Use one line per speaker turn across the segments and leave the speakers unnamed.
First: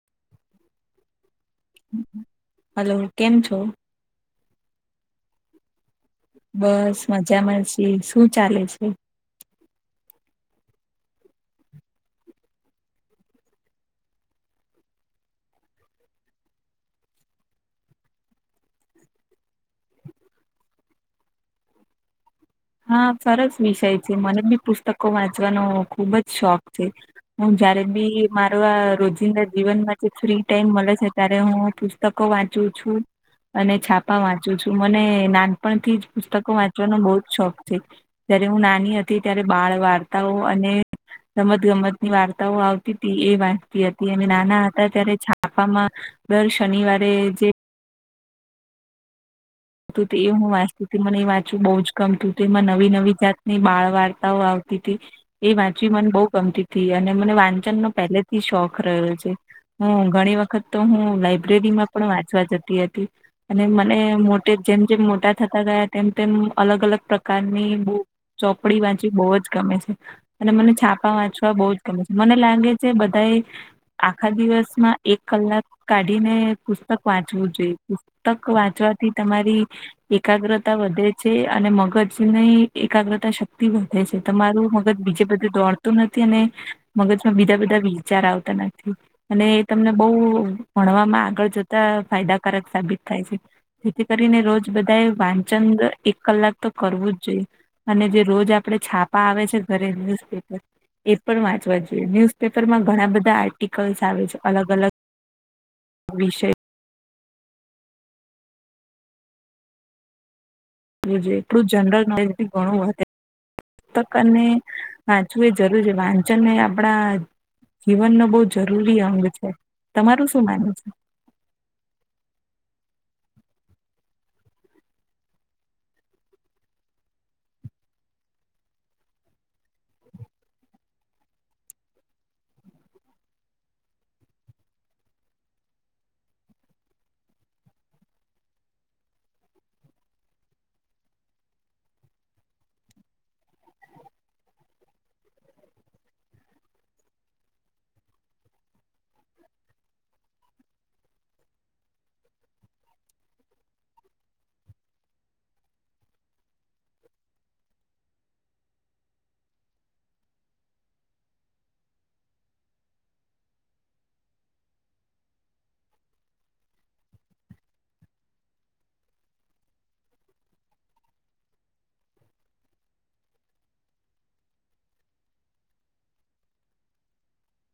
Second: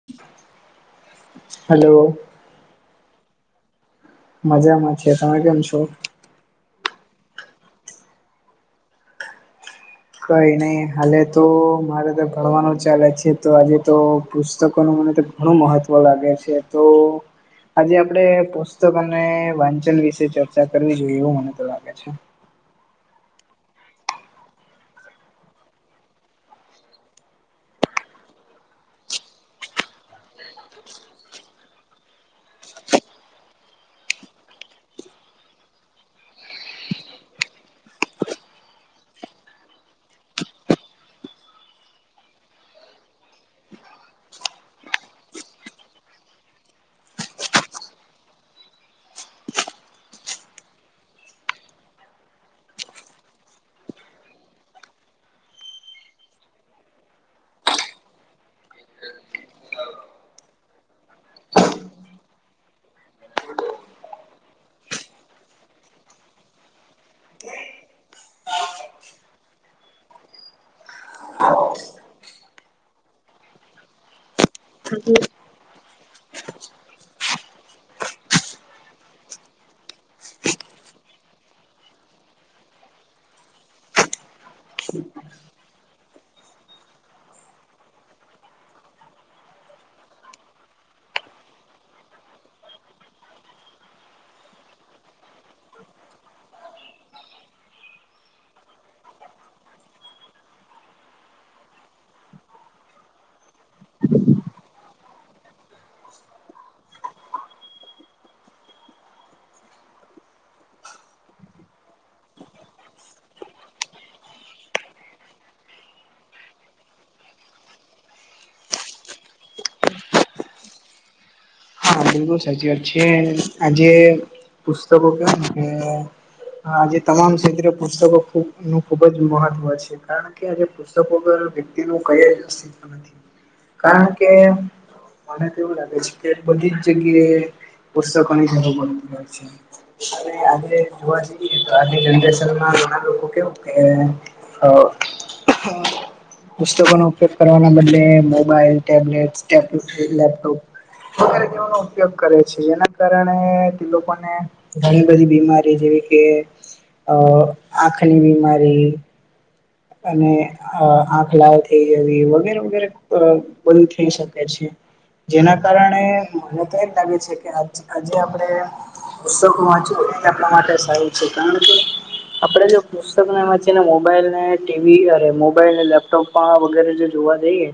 [inaudible] Hello
hello કેમ છો
મજામાં છે તમે કેમ છો
બસ મજામાં છીએ શું ચાલે છે
કંઈ નહીં હાલે તો મારે તો ભણવાનું ચાલે છે તો આજે તો પુસ્તકોનું મને ઘણું મહત્વ લાગે છે તો આજે આપડે પુસ્તક અને વાંચન વિશે ચર્ચા કરવી જોઈએ એવું મને તો લાગે છે.
હા સરસ વિષય છે મને બી પુસ્તકો વાંચવાનો ખુબ જ શોખ છે. હું જયારે બી મારો આ રોજિંદા જીવનમાં જે ફ્રી ટાઈમ મળે છે ત્યારે હું પુસ્તકો વાંચું છું. અને છાપા વાંચું છું મને નાનપણથી જ પુસ્તકો વાંચવાનો બહુ જ શોખ છે જયારે હું નાની હતી ત્યારે બાળ વાર્તાઓ અને રમત ગમતની વાર્તાઓ આવતી હતી એ વાંચતી હતી અને નાના હતા ત્યારે છાપામાં દર શનિવારે જે તું તે એ હું વાંચતી હતી મને એ વાંચવું બહુ જ ગમતું એમાં નવી નવી જાતની બાળ વાર્તાઓ આવતી હતી. એ વાંચવી મને બહુ ગમતી તી અને મને વાંચનનો પહેલેથી શોખ રહ્યો છે. હું ઘણી વખત તો હું લાઈબ્રેરીમાં પણ વાંચવા જતી હતી અને મને મો ટે જેમ જેમ મોટા થતા ગયા તેમ તેમ અલગ અલગ પ્રકારની બુ ચોપડી વાચી બહુ જ ગમે છે. અને મને છાપા વાંચવા બહુ જ ગમે છે મને લાગે છે બધા એ આખા દિવસ માં એક કલાક કાઢી ને પુસ્તક વાંચવું જોઈ પુસ્તક વાંચવાથી તમારી એકાગ્રતા વધે છે અને મગજ ને એકાગ્રતા શક્તિ વધ વધે છે તમારું મગજ બીજે બધું દોડતું નથી અને મગજમાં બીજા બધા વિચાર આવતા નથી. અને એ તમને બઉ ભણવામાં આગળ જતા ફાયદાકારક સાબિત થાય છે. જેથી કરીને રોજ બધાએ વાંચન એક કલાક તો કરવું જ જોઈએ. અને જે રોજ આપડે છાપા આવે છે ઘરે ન્યુઝપેપર એ પણ વાંચવા જોઈએ ન્યુઝપેપર માં ઘણા બધા આર્ટિકલ્સ આવે છે અલગ અલગ વિષય [unintelligible] એટલું જનરલ નોલેજથી ઘણું વધે. પુસ્તકને વાંચવું એ જરૂર છે વાંચન ને આપણા જીવન નો બહુ જરૂરી અંગ છે તમારું શું માનવુ છે.
હા બિલકુલ સાચી વાત છે આજે પુસ્તકો કેમને હ આજે તમામ ક્ષેત્રે પુસ્તકો ખબ નું ખુબ જ મહત્વ છે. કારણ કે આજે પુસ્તકો પર વ્યક્તિ નું કઈ અસ્તિત્વ નથી. કારણ કે મને તોવું લાગે છે. કે બધી જ જગ્યાએ પુસ્તકોની [unintelligible] હોય છે આજે જોવા જઈએ તો આજે જનરેશનમાં ઘણા લોકો કેવું કે આ [unintelligible] પુસ્તકોનો ઉપયોગ કરવાના બદલે મોબાઈલ ટેબલેટટેલ [unintelligible] લેપટોપ વગેરે જેઓનો ઉપયોગ કરે છે જેના કારણે તે લોકોને ઘણી બધી બીમારી જેવી કે અ આંખની બીમારી અને અ આંખ લાલ થઈ જવી વગેરે વગેરે બંધ થઈ શકે છે. જેના કારણે મને તો એજ લાગે છે કે આજે આપડે પુસ્તકો વાંચવુ એ આપણા માટે સારું છે કારણ કે આપડે જો પુસ્તક ને વાંચી ને મોબાઈલ ને ટીવી અરે મોબાઈલ લેપટોપ પણ વગેરે જે જોવા જઈએ.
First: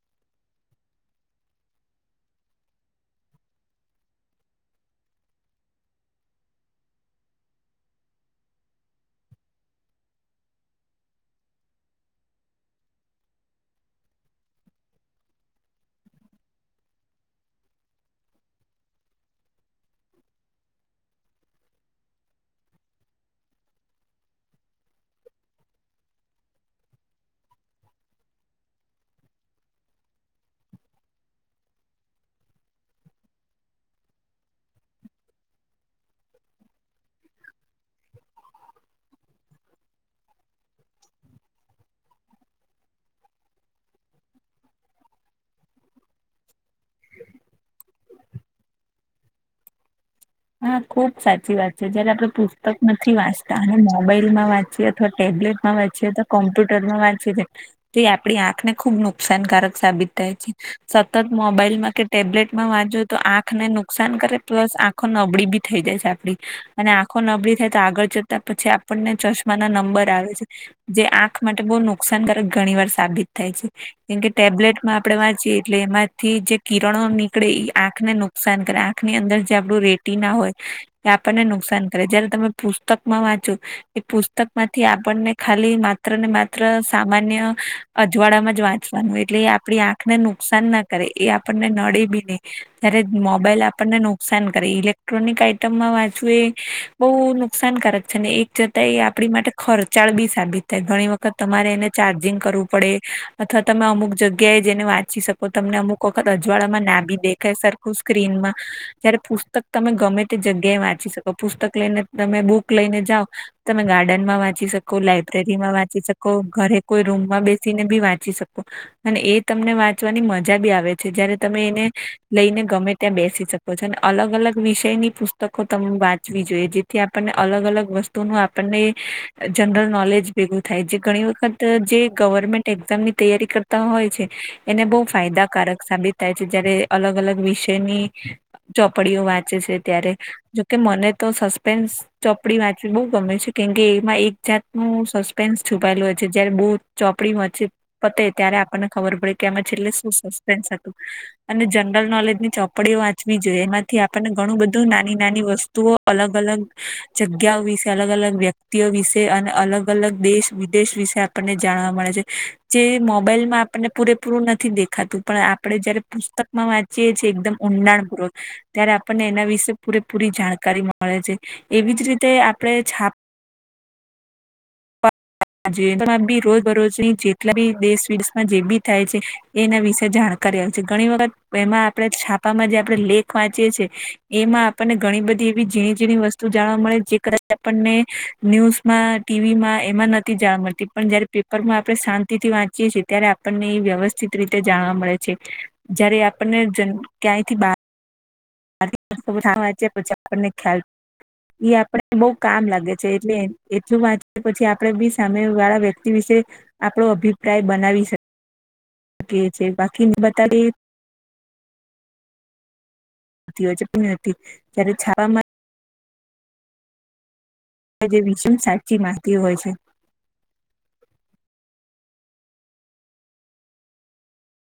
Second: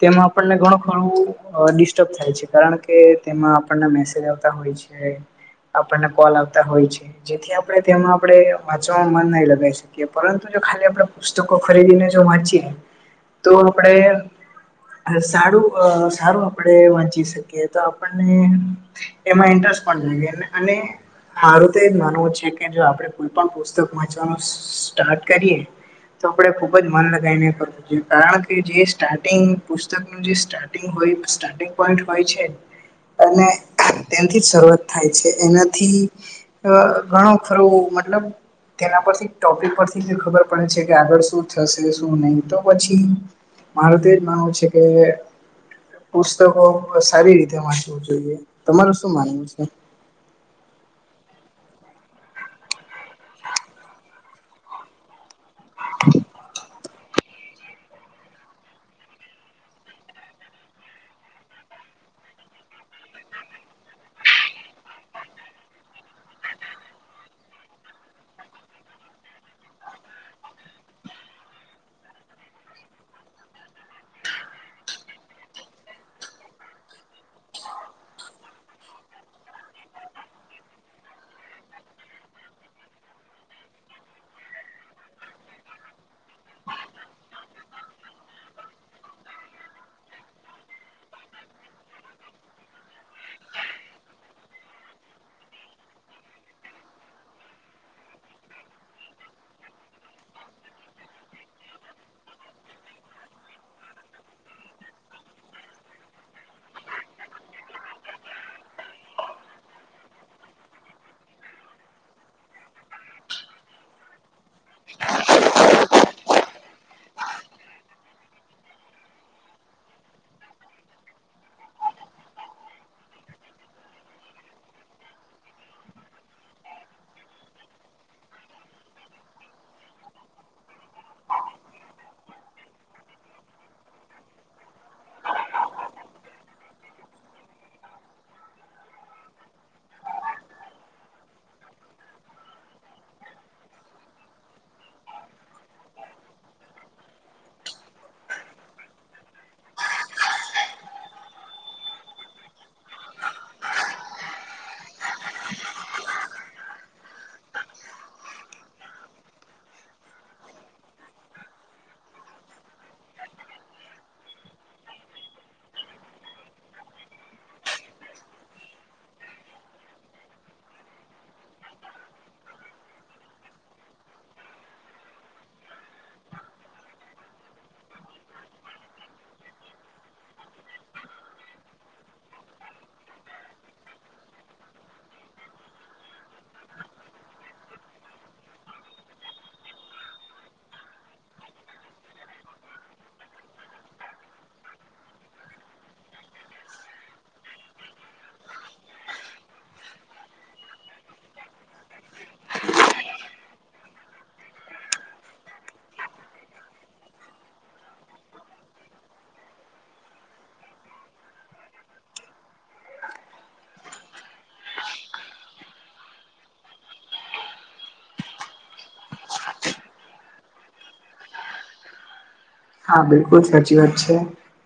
તેમાં આપણને ઘણું ખોણું ડિસ્ટર્બ થાય છે કારણ કે તેમાં આપણને મેસેજ આવતા હોય છે. છે આપણને કોલ આવતા હોય છે. જેથી આપણે તેમાં આપે વાંચવાવામાં મન નહી લગાવી શકીએ પરંતુ જો ખાલી આપડે પુસ્તકો ખરીદીને જો વાંચીએ તો આપણેે સારું સારું આપણેે વાંચી શકીએ તો આપણને એમાં ઇન્ટરેસ્ટ પણ [unintelligible] અને મારું તો એ માનવું છે કે જો આપડે કોઈ પણ પુસ્તક વાંચવાનું સ્ટાર્ટ કરીએ તોપડે ખુબ જ મન લગાય મેં કરુ કારણ કે જે સ્ટાર્ટિંગ પુસ્તકનું જે સારિંગ હોય સ્ટાર્ટિંગ પોઈન્ટ હોય છે. અને તેથી જ શરૂઆત થાય છે એનાથી અ ઘણો ખરું મતલબ તેના પરથી ટોપિક પરથી ખબર પડે છે. કે આગળ શું થશે શું નહી તો પછી મારુ તો એજ માનવું છે કે પુસ્તકો સારી રીતે વાંચવું જોઈએ તમારું શું માનવું છે.
હા ખુબ સાચી વાત છે જયારે આપડે પુસ્તક નથી વાંચતા અને મોબાઈલ માં વાંચીએ અથવા ટેબ્લેટ માં વાંચીએ તો કોમ્પ્યુટર માં વાંચીએ [unintelligible] તો આપડી આંખને ખુબ નુકસાનકારક સાબિત થાય છે. સતત મોબાઈલમાં કે ટેબ્લેટમાં વાંચો તો આંખ ને નુકસાન કરે પ્લસ આ આખો નબળી બી થઈ જાય છે આપડી અને આંખો નબળી થાય તો આગળ જતા પછી આપણને ચશ માં ન નંબર આવે છે જે આંખ માટે બહ નુકસાનકારક ઘણી વાર સાબિત થાય છે. કેમ કે ટેબ્લેટમાં આપડે વાંચીયએ એટલે એમાંથી જે કિરણો નીકળે એ આંખ ને નું નુકસાન કરે આંખની અંદર જે આપડું રેટી ના હોય એ આપણને નુકસાન કરે જયારે તમે પુસ્તકમાં વાંચો એ પુસ્તક માંથી આપણને ખાલી માત્ર ને માત્ર સામાન્ય અજવાળામાં જ વાંચવાનું એટલે આપણી આંખને નુકસાન ના કરે એ આપણને નડે બી નહી ત્યારે મોબાઈલ આપણને નુકસાન ઇલેક્ટ્રોનિક આઈટમમાં વાંચવું એ બહુ નુકસાનકારક છે ને એક જતા એ આપણી માટે ખર્ચાળ બી સાબિત થાય ઘણી વખત તમારે એને ચાર્જિંગ કરવું પડે અથવા તમે અમુક જગ્યાએ જઈને વાંચી શકો તમને અમુક વખત અજવાળામાં ના બી દેખાય સરખું સ્ક્રીનમાં જયારે પુસ્તક તમે ગમે તે જગ્યાએ વાંચી શકો પુસ્તક લઈને તમે બુક લઈને જાઓ તમે ગાર્ડનમાં વાંચી શકો લાઈબ્રેરીમાં વાંચી શકો ઘરે કોઈ રૂમમાં બેસીને બી વાંચી શકો. અને એ તમને વાંચવાની મજા બી આવે છે, જયારે તમે એને લઈને ગમે ત્યાં બેસી શકો છો અને અલગ અલગ વિષયની પુસ્તકો તમ વાંચવી જોઈએ જેથી આપણને અલગ અલગ વસ્તુ નુ આપણને જનરલ નોલેજ ભેગું થાય જે ઘણી વખત જે ગવર્મેન્ટ એક્ઝામની તૈયારી કર તુ હોય છે, એને બહુ ફાયદાકારક સાબિત થાય છે જયારે અલગ અલગ વિષયની ચોપડીઓ વાંચે છે ત્યારે જોકે મને તો સસ્પેન્સ ચોપડી વાંચવી બહુ ગમે છે, કેમકે એમાં એક જાત નુ સસ્પેન્સ છુપાયેલું હોય છે, જયારે બહુ ચોપડીમાં છે પતે ત્યારે આપણને ખબર પડે કે આમાં છેલે શું સસ્પેન્સ હતું. અને જનરલ નોલેજ ની ચોપડીઓ વાંચવી જોઈએ એમાં થી આપણને ઘણું બધું નાની નાની વસ્તુઓ અલગ અલગ જગ્યાઓ વિશે અલગ અલગ વ્યક તીયો વિશે અને અલગ અલગ દેશ વિદેશ વિશે આપણને જાણવા મળે છે. જે મોબાઈલમાં આપણને પૂરેપૂરું નથી દેખાતું પણ આપણે જયારે પુસ્તકમાં વા ચીએ છીએ એકદમ ઊંડાણ પૂર્વક ત્યારે આપણને એના વિશે પૂરેપૂરી જાણકારી મળે છે. એવી જ રીતે આપણે છાપ [unintelligible] જેમાં બી રોજ બરોજની જેટલા બી દેશ વિદેશમાં જે બી થાય છે. એના વિશે જાણકારી આવે છે, ઘણી વખત એમાં આપણે છાપામાં જે આપડે લેખ વાંચીએ છીએ એમાં આપણને ઘણી બધી એવી ઝીણી ઝીણી વસ્તુ જાણવા મળે જે કદાચ આપણને ન્યુઝમાં ટીવી માં એમાં ન થી જાણવા મળતી પણ જયારે પેપરમાં આપણે શાંતિ થી વાંચીએ છીએ ત્યારે આપણને એ વ્યવસ્થિત રીતે જાણવા મળે છે. જયારે આપણને ક્યાંયથી બાર [unintelligible] પછી આપણને ખ્યાલ એ આપને બહુ કામ લાગે છે એટલે એટલું વાંચે પછી આપડે બી સામે વાળા વ્યક્તિ વિશે આપણો અભિપ્રાય બનાવી શકીએ છે બાકી બતા એ [unintelligible] ત્યારે છાપામા [unintelligible] સાચી મા હોય છે.
હા, બિલકુલ સાચી વાત છે.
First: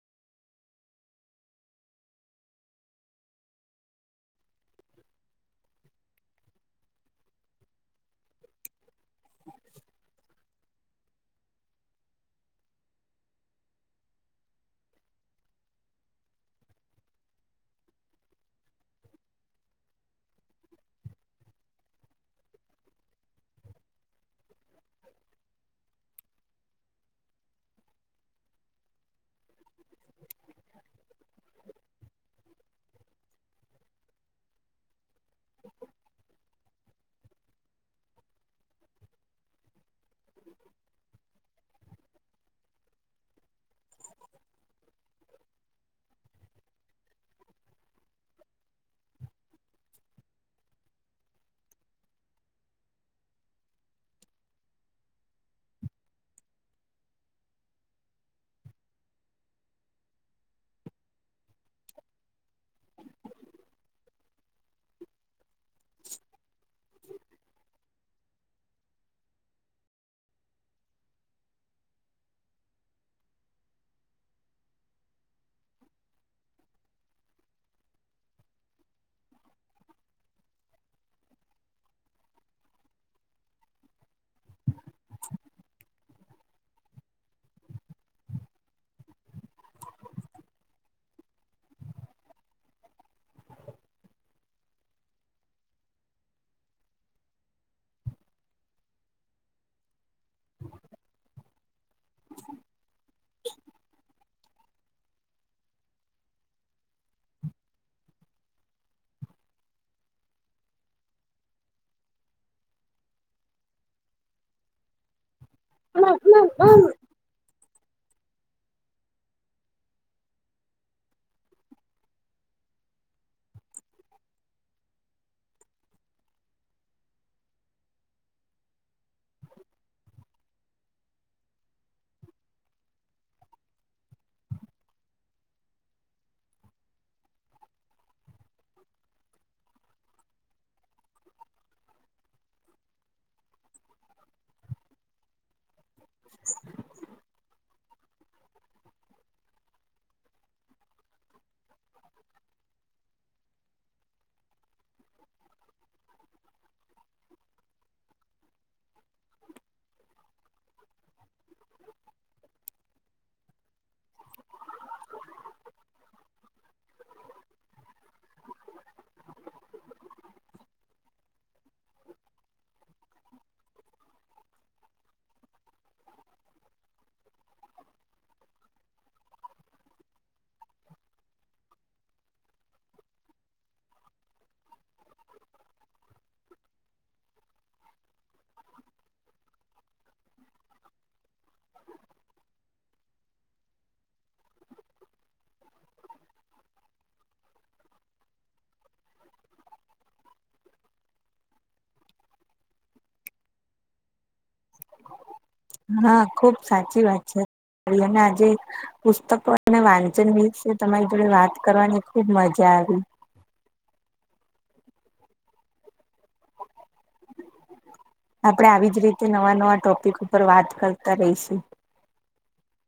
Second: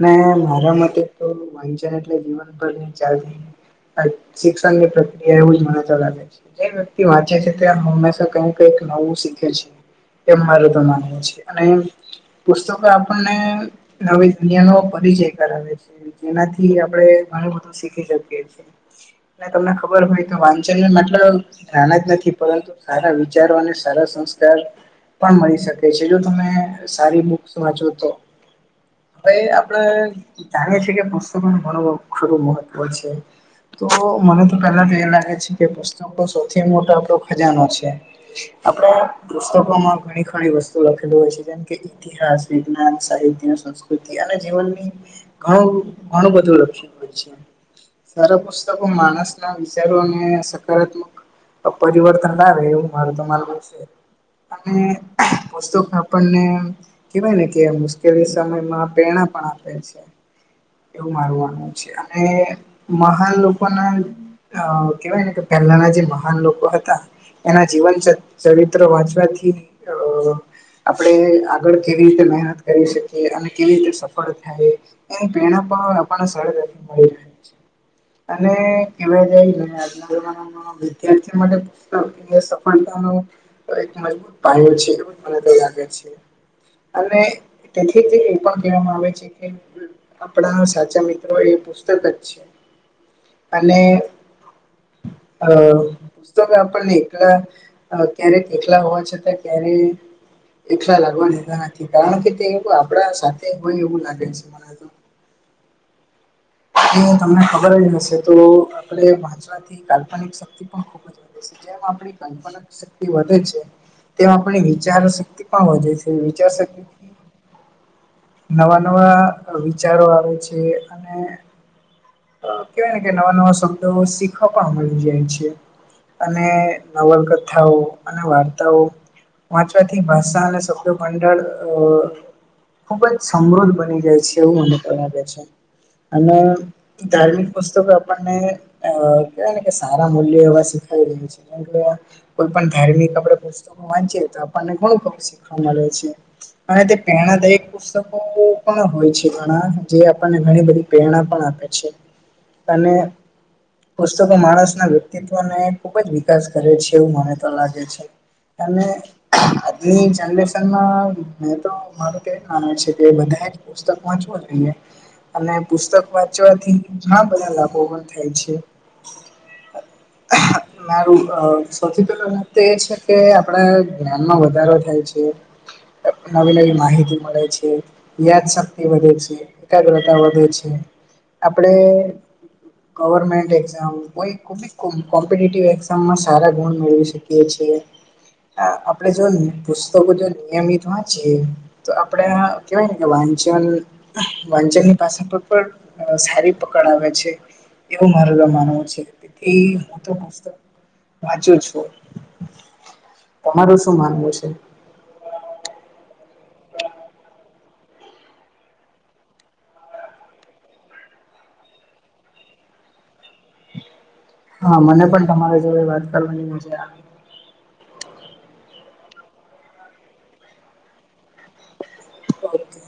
ને મારા મતે તો વાંચન એટલે જીવનભર ની ચાલતી શિક્ષણ ની પ્રક્રિયા એવું જ મનેતો લાગે છે. જે વ્યક્તિ વાંચે છે તે હંમેશા કઈક નવું શીખે છે. એમ મારે તો માનવું છે, અને પુસ્તકો આપણને નવી દુનિયા નો પરિચય કરાવે છે. જેનાથી આપણે ઘણું બધું શીખી શકીએ છીએ, તમને ખબર હોય તો વાંચન મતલબ નાના જ નથી પરંતુ સારા વિચારો અને સારા સંસ્કાર પણ મળી શકે છે, જો તમે સારી બુ વાંચો તો ભાઈ આપડે જાણીએ છીએ કે પુસ્તકો નુ ઘણું ખરું મહત્વ છે. તો મને તો પેલા તો એ લાગે છે કે પુસ્તક સૌથી મોટો આપડો ખજાનો છે. આપણે પુસ્તકોમાં ઘણી ખણી વસ્તુ લખેલું હોય છે, જેમ કે ઇતિહાસ વિજ્ઞાન સાહિત્ય સંસ્કૃતિ અને જીવનની ઘણું ઘણું બધું લક્ષણ હોય છે. સારા પુસ્તકો માણસના વિચારો અને સકારાત્મક પરિવર્તન નો આવે એવું મારું તો માનવું છે. અને પુસ્તક આપણને કેવાય ને કે મુશ્કેલી સમયમાં પેણા પણ આપે છે. એવું મારવાનું છે અને મહાન લોકો ના અ કેવાય ને કે પહેલાના જે મહાન લોકો હતા એના જીવન ચરિત્ર વાંચવાથી અ આપણેે આગળ કેવી રીતે મહેનત કરી શકીએ અને કેવી રીતે સફળ થાય એ પેણા પણ આપણને સર મળી રહે છે. અને કેવાય જાય ને આજના જમાના વિદ્યાર્થી માટે સફળતા ન તો એક મજબૂત પાણી છે એવું જ મને તો લાગે છે. અને તેથી જ એ પણ કહેવામાં આવે છે કે આપણા સાચા મિત્રો એ પુસ્તક જ છે અને અ પુસ્તકપણને [unintelligible] ક્યારેક એકલા હોવા છતાં ક્યારે એકલા લાગવાની કારણ કે તેવ આપણા સાથે હોય એવું લાગે છે મને તમને ખબર જ હશે તો આપણે વાચવાથી કાલ્પનિક શક્તિ પણ ખુબ જ જે આપ કપ શક્તિ વધે છે તેમ આપણી વિચારો શક્તિ હો જાય છે વિચાર શ નવા નવા વિચારો આવે છે અને કેવાય ને કે નવા નવા શબ્દો શીખવા પણ મળી જાય છે. અને નવલકથાઓ અને વાર્તાઓ વાંચવાથી ભાષા અને સભ મંડળ અ ખુબ જ સમૃદ્ધ બની જાય છે એવું મને પણ લાગે છે અને ધાર્મિક પુસ્તકો આપણને અ કેહેવાય ને કે સારા મૂલ્ય એવા શીખાઈ રહ્યા છે. કો પણ ધાર્મિક આપણે પુસ્તકો વાંચી તો આપણને [unintelligible] છે અને તે પેણ દાયક પુસ્તકો પણ હોય છે ઘણા જે આપણને ઘણી બધી પ્રેરણા પણ આપે છે અને પુસ્તકો માણસ ના વ્યક્તિત્વને ખુબ જ વિકાસ કરે છે એવું મને તો લાગે છે. અનેમે આજની જનરેશનમાં મે તો મારું કેવી મા છે કે બધએ પુસ્તક વાંચવુંઈને અને પુસ્તક વા ચવાથી ઘણા બધા લાભો પણ થાય છે.
[inaudible]
મારું સૌથી પેલા વાત તો એ છે કે આપડ જ્ઞાનમાં વધારો થાય છે. નવી નવી માહિતી મળે છે. યાદશક્તિ વધે છે એકાગ્રતા વધે છે. આપણેે ગવર્મેન્ટ એક્ઝામ હોય કોમ્પિ એક્ઝામમાં સારા ગુણ મેળવી શકી છીએ હ આપણેે જો પુસ્તકો જો નિયમિત વાંચીયે તો આપણેે કેવાય ને કે વાંચન વાંચન ની પાષા પર પણ સારી પકડ આવે છે એવું મારે ર માનવું છે એ હું તો પુસ્તક ઈ વાચુ છું તમારું શું માનવું છે?
હા ખુબ સાચી વાત છે અને આજે પુસ્તકો અને વાંચન વિશે તમારી જોડે વાત કરવાની ખુબ મજા આવી
હા મને પણ તમારે જોડે વાત કરવાની મજા આવે
આપડણે આવી જ રીતે નવા નવા ટોપિક ઉપર વાત કરતા રહીશ
ઓકે.